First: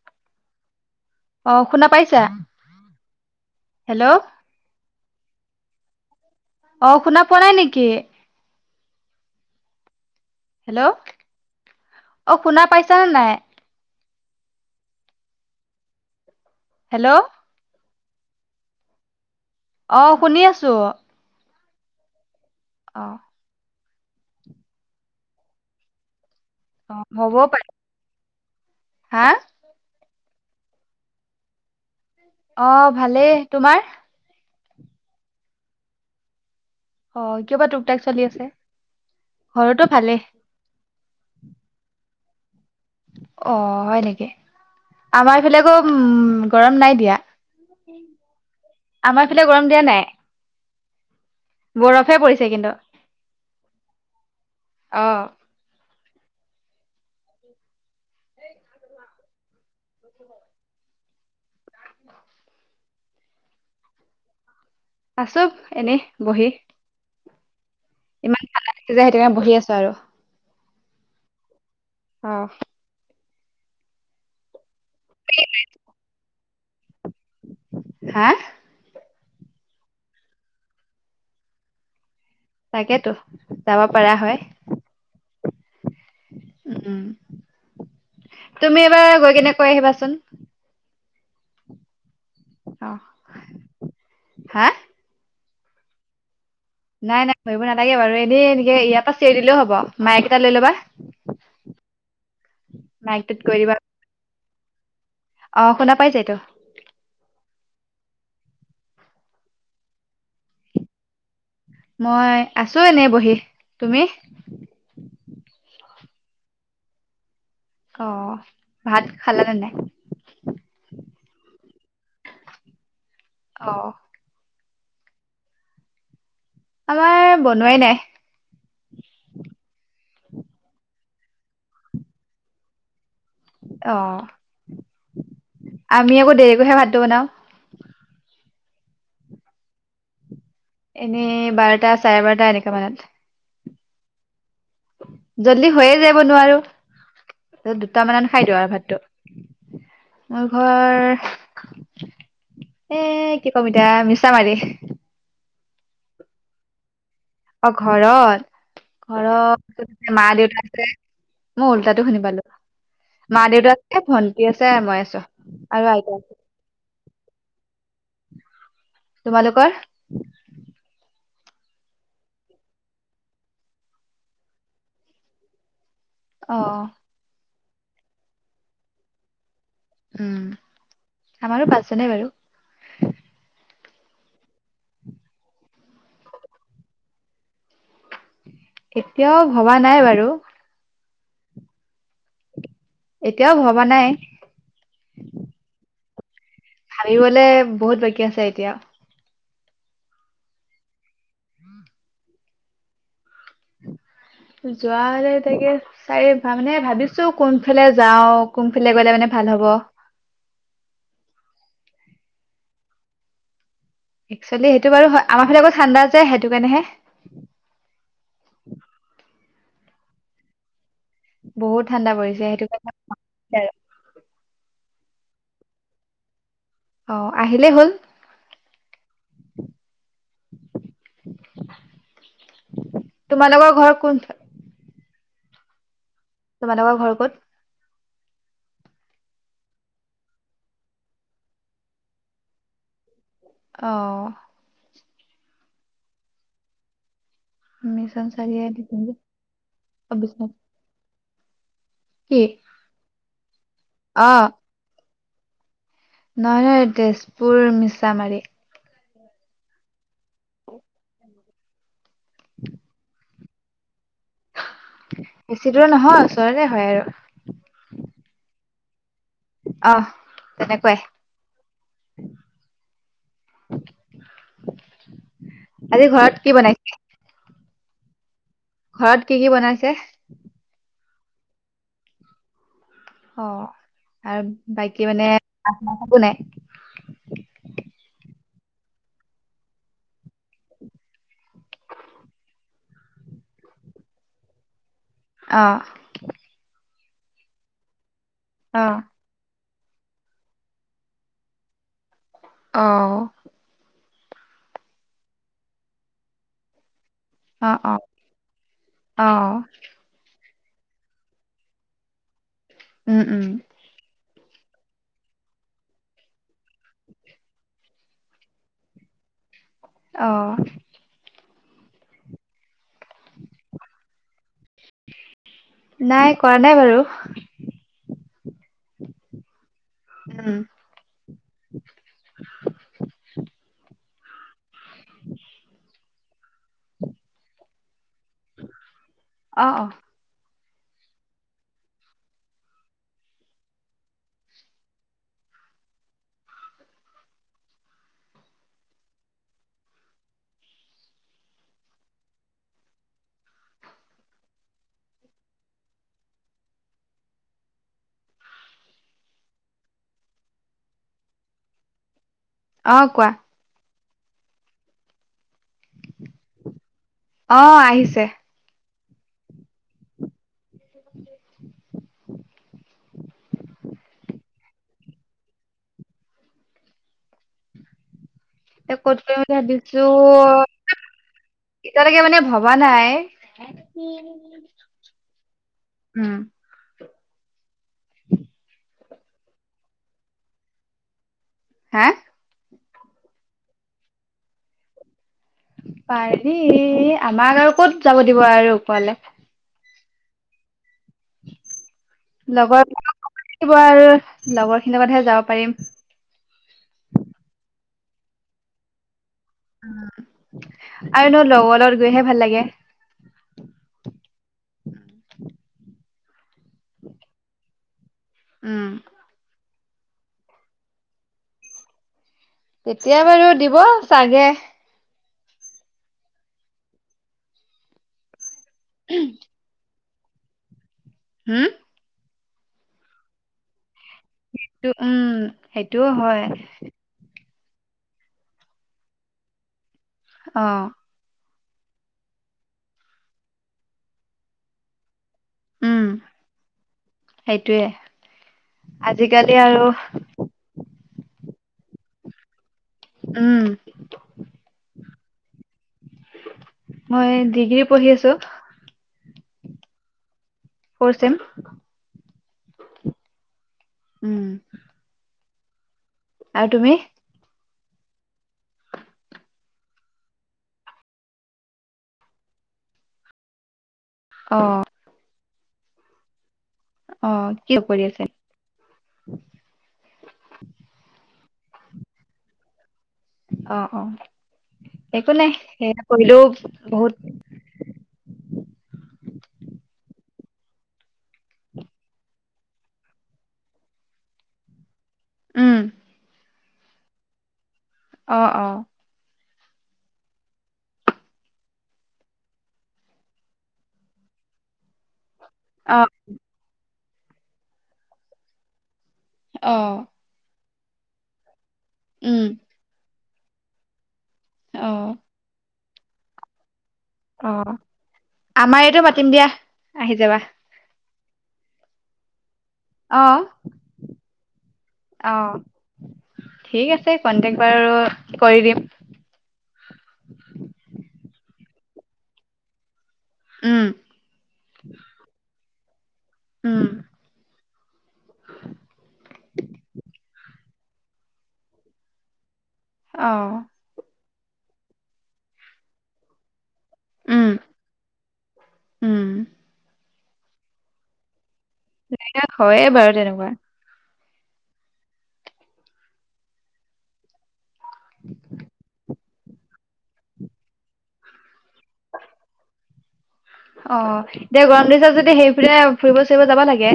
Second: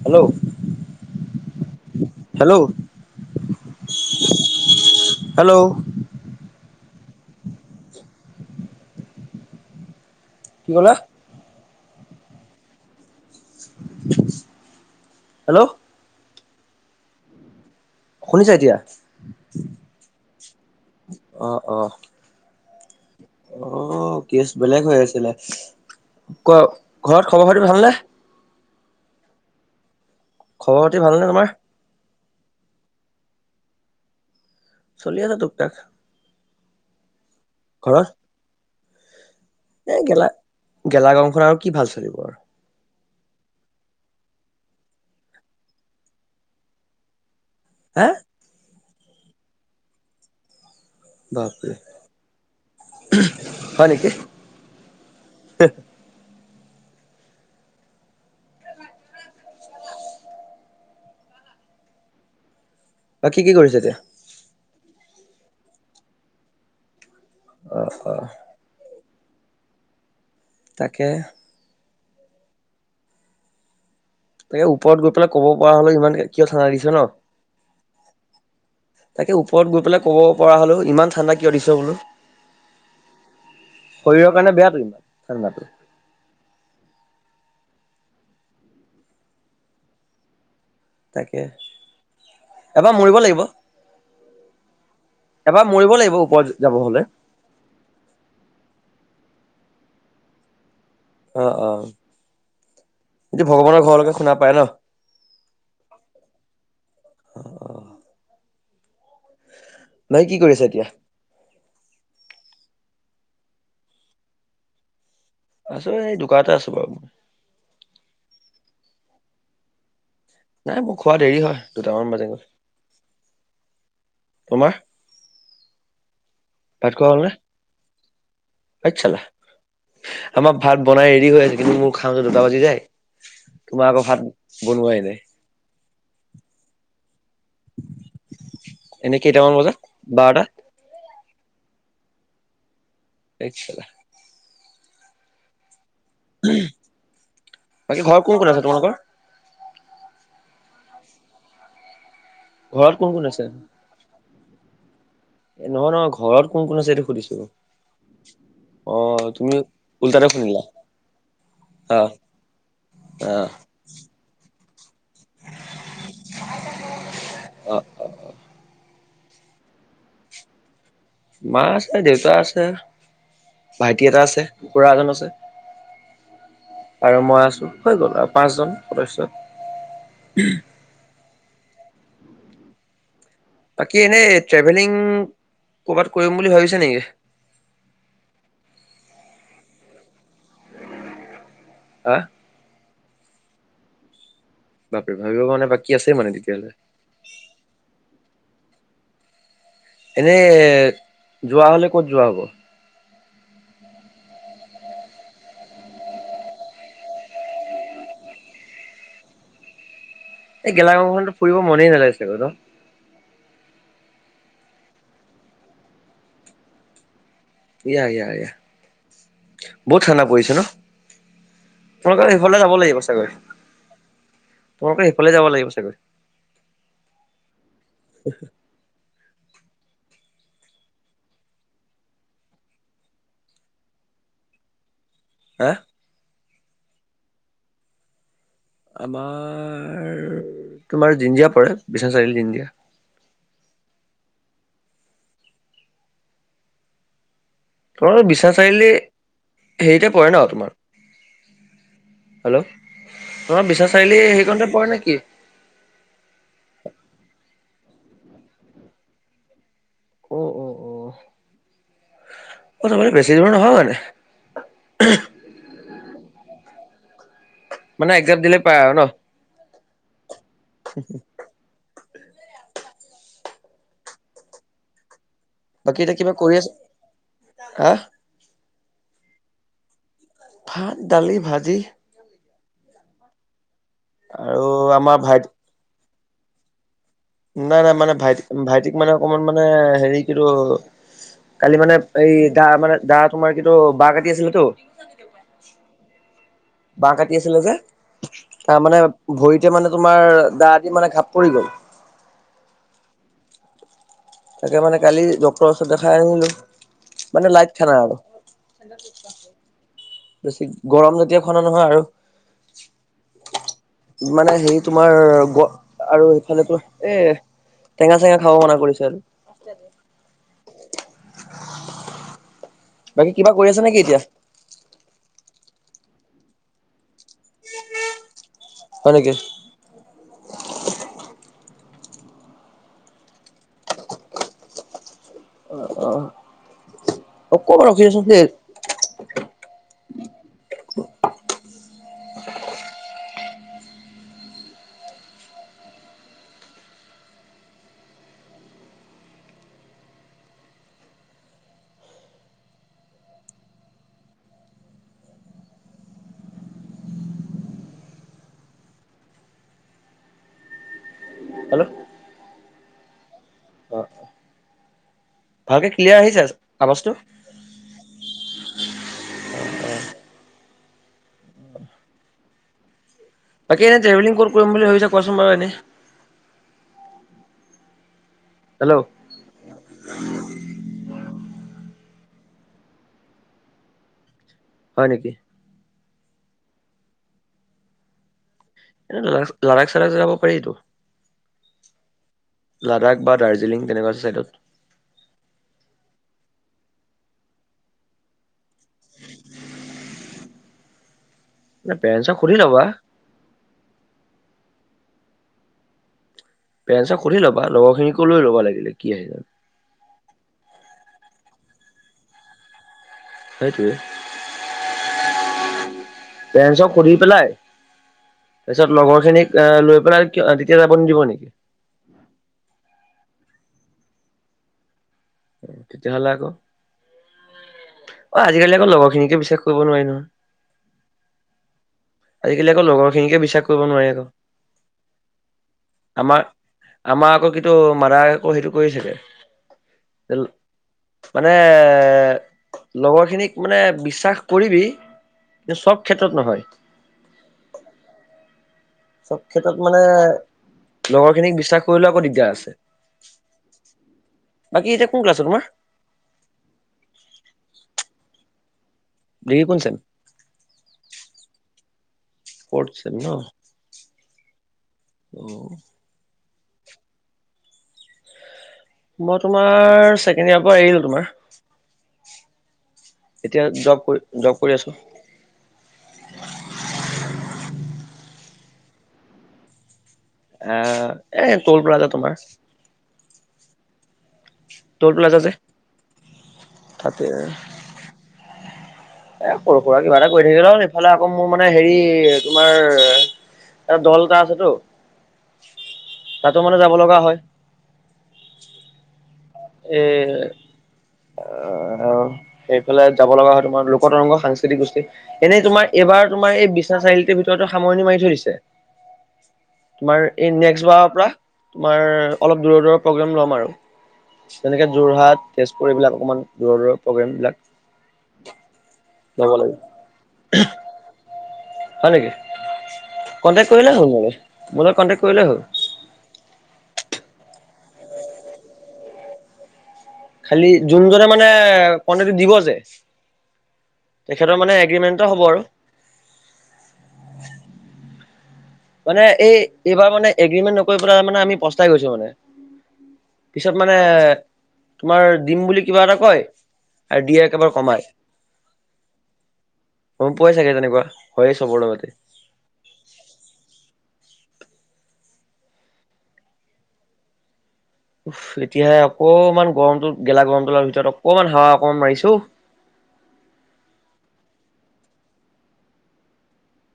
Hello অ, শুনা পাইছা? হেল্ল' হেল্ল' হেল্ল' অ, শুনা পোৱা নাই নেকি? কি হেল্ল', ক'লা? অ' শুনা পাইছানে নাই? হেল্ল' হেল্ল' শুনিছা এতিয়া? অ' শুনি আছোঁ অ, অ অ অ', কেছ বেলেগ হৈ আছিলে। ক, অ ঘৰত খবৰ খাতি ভালনে? হাঁ খবৰ খাতি ভালনে তোমাৰ? অ', ভালেই। তোমাৰ? চলি আছে টোকটাক অ, কিয় বা টোক তাক ঘৰত চলি আছে! ঘৰতো এ ভালেই গেলা, গেলা গৰমখনত আৰু কি ভাল চলিব আৰু! অ, হয় নেকি? আমাৰ এইফালে আকৌ উম গৰম নাই দিয়া। হাঁ আমাৰ এইফালে গৰম দিয়া নাই। বাপৰে বৰফে পৰিছে কিন্তু। হয় নেকি অ' [inaudible] [inaudible] বা কি কি কৰিছে এতিয়া? আছোঁ এনেই বহি। অ'। ইমান ভালছে যে সেইটোকাৰণে বহি আছোঁ আৰু। তাকে। অ'। তাকে ওপৰত গৈ পেলাই ক'ব পৰা হ'লে ইমান কিয় চানাই দিছে ন'। হা? তাকে ওপৰত গৈ পেলাই ক'ব পৰা হ'লো ইমান ঠাণ্ডা কিয় দিছ' বোলো। তাকেটো যাব পাৰা শৰীৰৰ হয়। কাৰণে বেয়াটো ইমান ঠাণ্ডাটো উম, তুমি এবাৰ গৈ কেনে কৈ আহিবাচোন। তাকে অ এবাৰ মৰিব লাগিব। হা এবাৰ মৰিব লাগিব, ওপৰত যাব হ'লে। নাই, নাই, মৰিব নালাগে বাৰু এনেই এনেকে ইয়াৰ পৰা চিয়ৰি দিলেও হ'ব মায়ই এটা লৈ ল'বা। অ', অ', মাইকটোত ইটো কৈ দিবা ভগৱানৰ ঘৰলৈকে শুনা পাই ন'। অ', শুনা পাই যায়টো। অ নাই কি কৰিছা এতিয়া? মই আছোঁ এনেই বহি, তুমি? আছোঁ এই দোকানতে আছোঁ বাৰু মই। অ', ভাত খালা নে নাই? নাই মোৰ খোৱা দেৰি হয় দুটামান বাজে গৈ। অ'। তোমাৰ ভাত খোৱা আমাৰ হ'লনে? বনোৱাই নাই পছালা আমাৰ ভাত বনাই ৰেডি হৈ আছে কিন্তু মোৰ খাওঁতে দুটা বাজি যায়। তোমাৰ অ আকৌ ভাত বনোৱাই নাই। আমি আকৌ দেৰিকৈহে ভাতটো বনাওঁ। এনে কেইটামান বজাত? বাৰটা। এনেই বাৰটা চাৰে বাৰটা এনেকুৱা মানত। [unintelligible] জল্দি হৈয়ে যায়াব, নোৱাৰো বাকী ঘৰত দুটামানত কোন কোন খাই দিওঁ আছে আৰু তোমালোকৰ ভাতটো। মোৰ ঘৰ ঘৰত এ কোন কোন আছে কি কম এতিয়া মিছা মাৰি। এ নহয় নহয় ঘৰত কোন কোন আছে এইটো সুধিছো। অ', ঘৰত। অ তুমি ঘৰত উল্টাতে শুনিলা মা-দেউতা আছে, মই অ উল্টাটো শুনি পালোঁ। অ মা দেউতা আছে, ভন্টি আছে, মই আছোঁ আৰু আইতা আছে। অ', অ', অ'। তোমালোকৰ? মা আছে দেউতা আছে। ভাইটি এটা আছে, খুৰা এজন আছে। অ'। আৰু মই আছোঁ, হৈ গ'ল আৰু পাঁচজন সদস্য। উম, আমাৰো পাঁচজনেই বাৰু। বাকী এনেই ট্ৰেভেলিং কৰবাত কৰিম বুলি ভাবিছে নেকি? এতিয়াও ভবা নাই বাৰু। [inaudible] এতিয়াও ভবা নাই বাপৰে ভাবিব কাৰণে বাকী আছেই মানে তেতিয়া হলে ভাবিবলে বহুত বাকী আছে এতিয়া এনেই যোৱা হ'লে ক'ত যোৱা হ'ব যোৱা হলে তাকে চাৰে মানে ভাবিছো কোনফালে যাও কোনফালে গলে মানে ভাল হব এই গেলা গৰমখনতো ফুৰিব মনেই নাযায় চাগৈ নহ একচোৱেলি সেইটো বাৰু আমাৰ ফালে আক ঠাণ্ডা যায় সেইটো কাৰণেহে ইয়া ইয়া এয়া বহুত ঠাণ্ডা পৰিছে ন বহুত ঠাণ্ডা তোমালোকৰ পৰিছে সিফালে সেইটো যাব কাৰণে লাগিব চাগৈ তোমালোকৰ সেইফালে যাব লাগিব চাগৈ অ' আহিলেই হল তোমালোকৰ ঘৰ কোন [inaudible] তোমালোকৰ ঘৰ ক'ত আমাৰ তোমাৰ জীনজিয়া পৰে বিশনাথ চাৰিআলি জীনজিয়া অ' তোমাৰ বিশ্বনাথ চাৰিআলি হেৰিতে পৰে ন বিশ্বনাথ। তোমাৰ কি হেল্ল' তোমাৰ বিশ্বনাথ চাৰিআলি অ', হেৰিকণতে পৰে নেকি নহয় নহয় তেজপুৰ মিছামাৰী অ' অ' অ' তাৰমানে বেছি দূৰ নহয় মানে বেছি দূৰ নহয় ওচৰতে হয় আৰু মানে একজাপ দিলে পায় আৰু নহ আহ তেনেকুৱাই [inaudible] বাকী আজি এতিয়া কিবা ঘৰত কৰি কি আছা, বনাইছে- হা ঘৰত কি কি বনাইছে ভাত দালি ভাজি অ' আৰু বাকী আমাৰ মানে ভাইটি একো নাই নাই নাই ভাইটি অকমান মানে হেৰি কিন্তু কালি মানে এই দা মানে দা তোমাৰ কিতো বাহ কাটি আছিল তো অ' বাহ কাটি আছিলে যে তাৰ অ'। মানে ভৰিতে মানে তোমাৰ দা দি মানে ঘাপ পৰি গল অ' তাকে মানে কালি ডক্টৰ ওচৰত দেখাই আহিলোঁ মানে লাইট অ', খানা অ', আৰু অ', বেছি গৰম জাতীয় খানা নহয় আৰু উম উম মানে হেৰি তোমাৰ গ আৰু সেইফালে তো এ টেঙা চেঙা খাব মনা কৰিছে আৰু অ' বাকী কিবা কৰি আছা নেকি এতিয়া নাই কৰা নাই বাৰু হয় নেকি উম [inaudible] অ অকমান ৰখিছাচোন দে অ অ হেল্ল' অ কোৱা অ ভালকে ক্লিয়াৰ আহিছেচ আৱাজটো অ আহিছে [inaudible] বাকী এনে ট্ৰেভেলিং কত কৰিম বুলি ভাবিছা কোৱাচোন বাৰু এনে এ হেল্ল' ক'ত কইম ভাবিছো এতিয়ালেকে মানে ভবা নাই উম হয় নেকি উম [inaudible] লড়াক [unintelligible] চাৰ়াক যাব পাৰি তো হা লাডাখ বা দাৰ্জিলিং তেনেকুৱা ছাইডত পাৰি আমাক আৰু ক'ত যাব দিব আৰু ওপলে মানে পেৰেণ্টছক সুধি ল'বা লগৰ বিকিব [unintelligible] আৰু লগৰ খিনিৰ লগতহে যাব পাৰিম পেৰেন্সক সুধি লবা লগৰখিনিকো লৈ ল'বা লাগিলে কি আহি যায় আৰু ন লগৰ লগত গৈহে ভাল লাগে সেইটোৱে পেৰেন্সক সুধি পেলাই তাৰ উম পিছত লগৰ খিনিক আহ লৈ পেলাই কি তেতিয়া যাব নিদিব নেকি তেতিয়া বাৰু দিব চাগে অ তেতিয়া হলে আকৌ অ আজিকালি আকৌ লগৰখিনিকে বিশ্বাস কৰিব নোৱাৰি নহয় হুম আজিকালি আকৌ লগৰ খিনিকে বিশ্বাস কৰিব নোৱাৰে আক সেইটো উম সেইটোও হয় আমাৰ আকৌ কিটো মাদাই আকৌ সেইটো কৰিছিলে অ মানে লগৰখিনিক মানে বিশ্বাস কৰিবি যে চব ক্ষেত্ৰত নহয় সেইটোয়ে চব আজিকালি ক্ষেত্ৰত আৰু মানে লগৰ খিনিক বিশ্বাস কৰিলেও আকৌ দিগদাৰ আছে উম বাকী এতিয়া কোন ক্লাছত তোমাৰ মই ডিগ্ৰী পঢ়ি আছো ডিগ্ৰী কোন sem four sem. Fourth sem ন উম অ আউ তুমি মই তোমাৰ ছেকেণ্ড ইয়াৰ পৰা এৰিলো তোমাৰ এতিয়া জব কৰি অ জব কৰি আছোঁ অ', কি কৰি আছে? এ, এই ট'ল প্লাজা তোমাৰ। অ' অ', টল একো প্লাজা নাই, যে সেয়া কৰিলেও বহুত তাতে [inaudible] এ সৰু সুৰা কিবা এটা কৰি থাকিলেই হ'ল, এইফালে আকৌ মোৰ মানে হেৰি, তোমাৰ এটা দল এটা আছেতো উম তাতো মানে যাব লগা হয়। অ' অ'। এই, অ' অ', সেইফালে যাব লগা হয় তোমাৰ লোকতৰংগ সাংস্কৃতিক গোষ্ঠী। এনেই তোমাৰ অ এইবাৰ তোমাৰ এই বিশ্বনাথ চাৰিআলিটোৰ ভিতৰতে সামৰণি মাৰি থৈ দিছে। অ'। তোমাৰ এই নেক্সট বাৰৰ পৰা, তোমাৰ উম অলপ দূৰৰ দূৰৰ প্ৰগ্ৰেম ল'ম আৰু। যেনেকে অ যোৰহাট, তেজপুৰ এইবিলাক অকণমান দূৰৰ-দূৰৰ। অ', আমাৰ ইয়াতো মাতিম দিয়া, ল'ব লাগিব আহি যাবা। হয় নেকি, অ কণ্টেক্ট কৰিলেই হ'ল মোৰ লগত, মোৰ লগত কন্টেক্ট অ কৰিলেই হ'ল। ঠিক আছে, কন্টেক্ট বাৰু কৰি দিম। খালি যোনজনে মানে কন্টেক্টটো দিব যে উম তেখেতৰ মানে এগ্ৰীমেণ্ট এটা হ'ব আৰু। উম। মানে এই-এইবাৰ মানে এগ্ৰিমেণ্ট নকৰি পেলাই মানে আমি পস্তাই গৈছোঁ মানে। অ'। পিছত মানে, তোমাৰ দিম বুলি কিবা এটা কয় আৰু দিয়ে উম একেবাৰে কমাই। উম গম পোৱাই চাগে তেনেকুৱা, হয়েই চবৰ লগত। এইবিলাক হয়ে বাৰু তেনেকুৱা। উস্, এতিয়াহে অকমান গৰমটোত-গেলা গৰমটো-ডালৰ ভিতৰত অকমান হাৱা অকমান মাৰিছে ঔ। অ', এতিয়া গৰম দিছে যদি সেইফালে ফুৰিব-চুৰিব যাব লাগে।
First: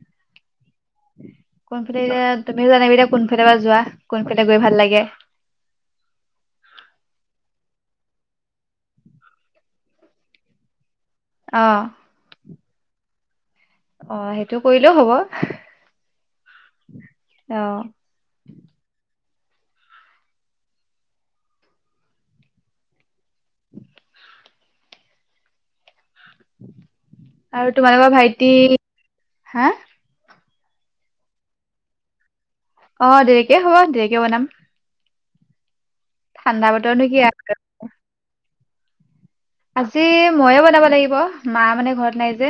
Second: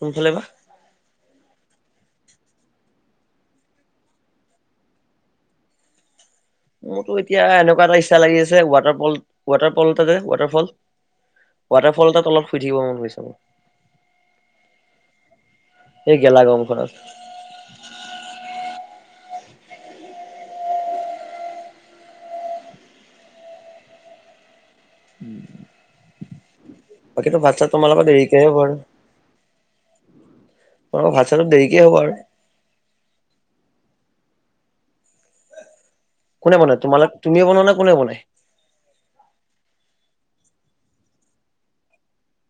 কোনফালে বা? কোনফালে, তুমিহে জানিবা এতিয়া কোনফালে বা যোৱা, কোনফালে গৈ ভাল লাগে। মোৰতো এতিয়া এনেকুৱা এটা ইচ্ছা লাগি আছে, ৱাটাৰফল-ৱাটাৰফল এটা যে, ৱাটাৰফল অ ৱাটাৰফল এটাৰ তলত শুই থাকিব মন গৈছে মোৰ। অ', সেইটো কৰিলেও হ'ব, অ'। এই গেলা গৰমখনত [inaudible] [inaudible] বাকীতো ভাত চাত আৰু তোমালোকৰ দেৰিকেহে ভাইটি, হ'ব আৰু হা? অ', ভাত চাততো দেৰিকে হ'ব আৰু? অ', দেৰিকে হ'ব, দেৰিকে বনাম। কোনে ঠাণ্ডা বনায়, বতৰনো কি আৰু তোমালোক-তুমিয়ে বনোৱা নে কোনে বনায়? আজি মইয়ে বনাব লাগিব, মা মানে ঘৰত নাই যে।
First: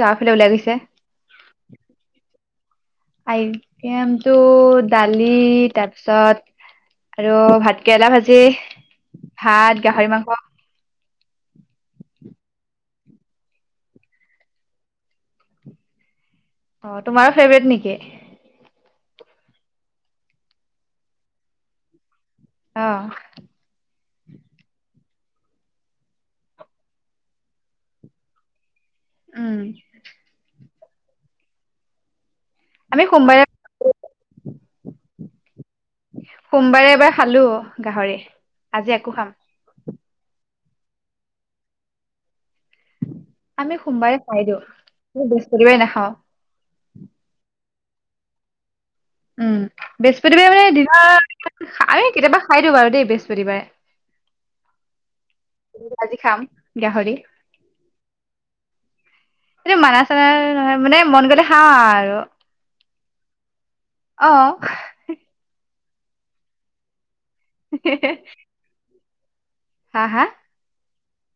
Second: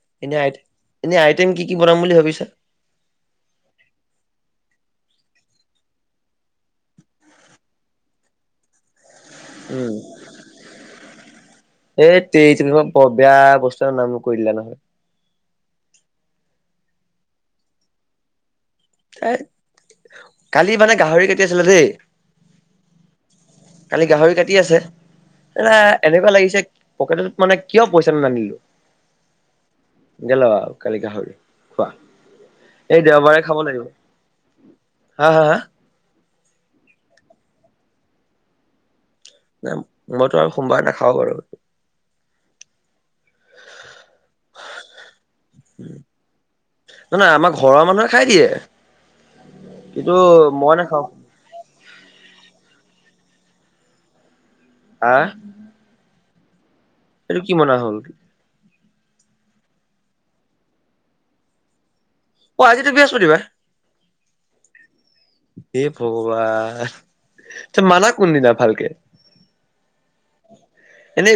গাঁৱৰ ফালে এনেই ওলাই গৈছে আইট-এনেই আইটেম কি কি বনাম বুলি ভাবিছা? আইটেমতটো দালি, তাৰপিছত আৰু ভাত কেৰেলা ভাজি ভাত উম। গাহৰি মাংস এইত তেৰি, তেনেকুৱা বৰ বেয়া বস্তু এটাৰ নাম কৈ দিলা নহয়। অ' তোমাৰো ফেভৰেট নেকি? কালি মানে গাহৰি কাটি আছিলে দেই। অ'। কালি গাহৰি কাটি আছে [unintelligible] এনেকুৱা লাগিছে পকেটত মানে কিয় পইচাটো নানিলোঁ। উম। গেল' কালি গাহৰি খোৱা। আমি এই সোমবাৰে দেওবাৰে খাব লাগিব। হা, হা, হা? সোমবাৰে এবাৰ খালোঁ গাহৰি। আজি আকৌ খাম। নাই মইতো আৰু সোমবাৰ নাখাওঁ বাৰু। আমি সোমবাৰে খাই দিওঁ, বৃহস্পতিবাৰে নাখাওঁ। নয় নয়, আমাৰ ঘৰৰ মানুহে খাই দিয়ে। উম, কিন্তু বৃহস্পতিবাৰে মানে মই নাখাও দিনৰ, আমি কেতিয়াবা খাই দিওঁ বাৰু দেই বৃহস্পতিবাৰে। হা? আজি খাম গাহৰি। এইটো কি মনা হ'ল? এই মানা চানা নহয়, মানে মন গ'লে খাওঁ আ-আৰু। অ' আজিতো বৃহস্পতিবাৰ। হে, ভগৱান। ত' মানা কোনদিনা ভালকে? হা, হা? এনে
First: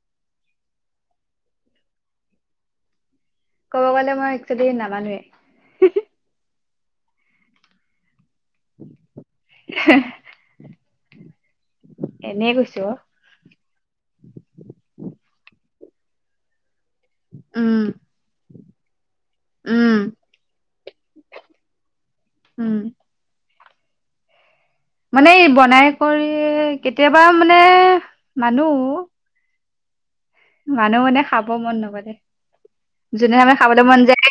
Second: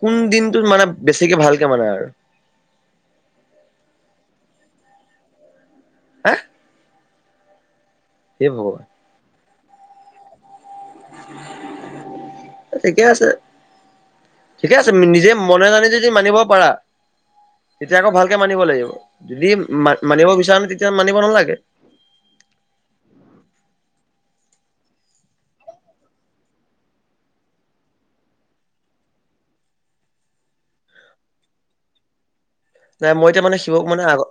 কোন দিনটো মানে বেছিকে ভালকে মানা আৰু? ক'ব গ'লে মই একচোৱেলি নামানোৱে। হা? হে, ভগ [inaudible] এনেই কৈছো ঠিকে আছে। ঠিকে আছে, নিজে মনে নলয় যদি মানিব পাৰা। অ উম তেতিয়া আকৌ ভালকে মানিব লাগিব, যদি উম মা-মানিব বিচাৰে তেতিয়া মানিব নালাগে। উম। মানে এই বনাই কৰি, কেতিয়াবা মানে মানো। মানো মানে খাব মন নগ'লে। নাই মই এতিয়া যোনদিনা মানে খাবলৈ শিৱক মন মানে আগ যায়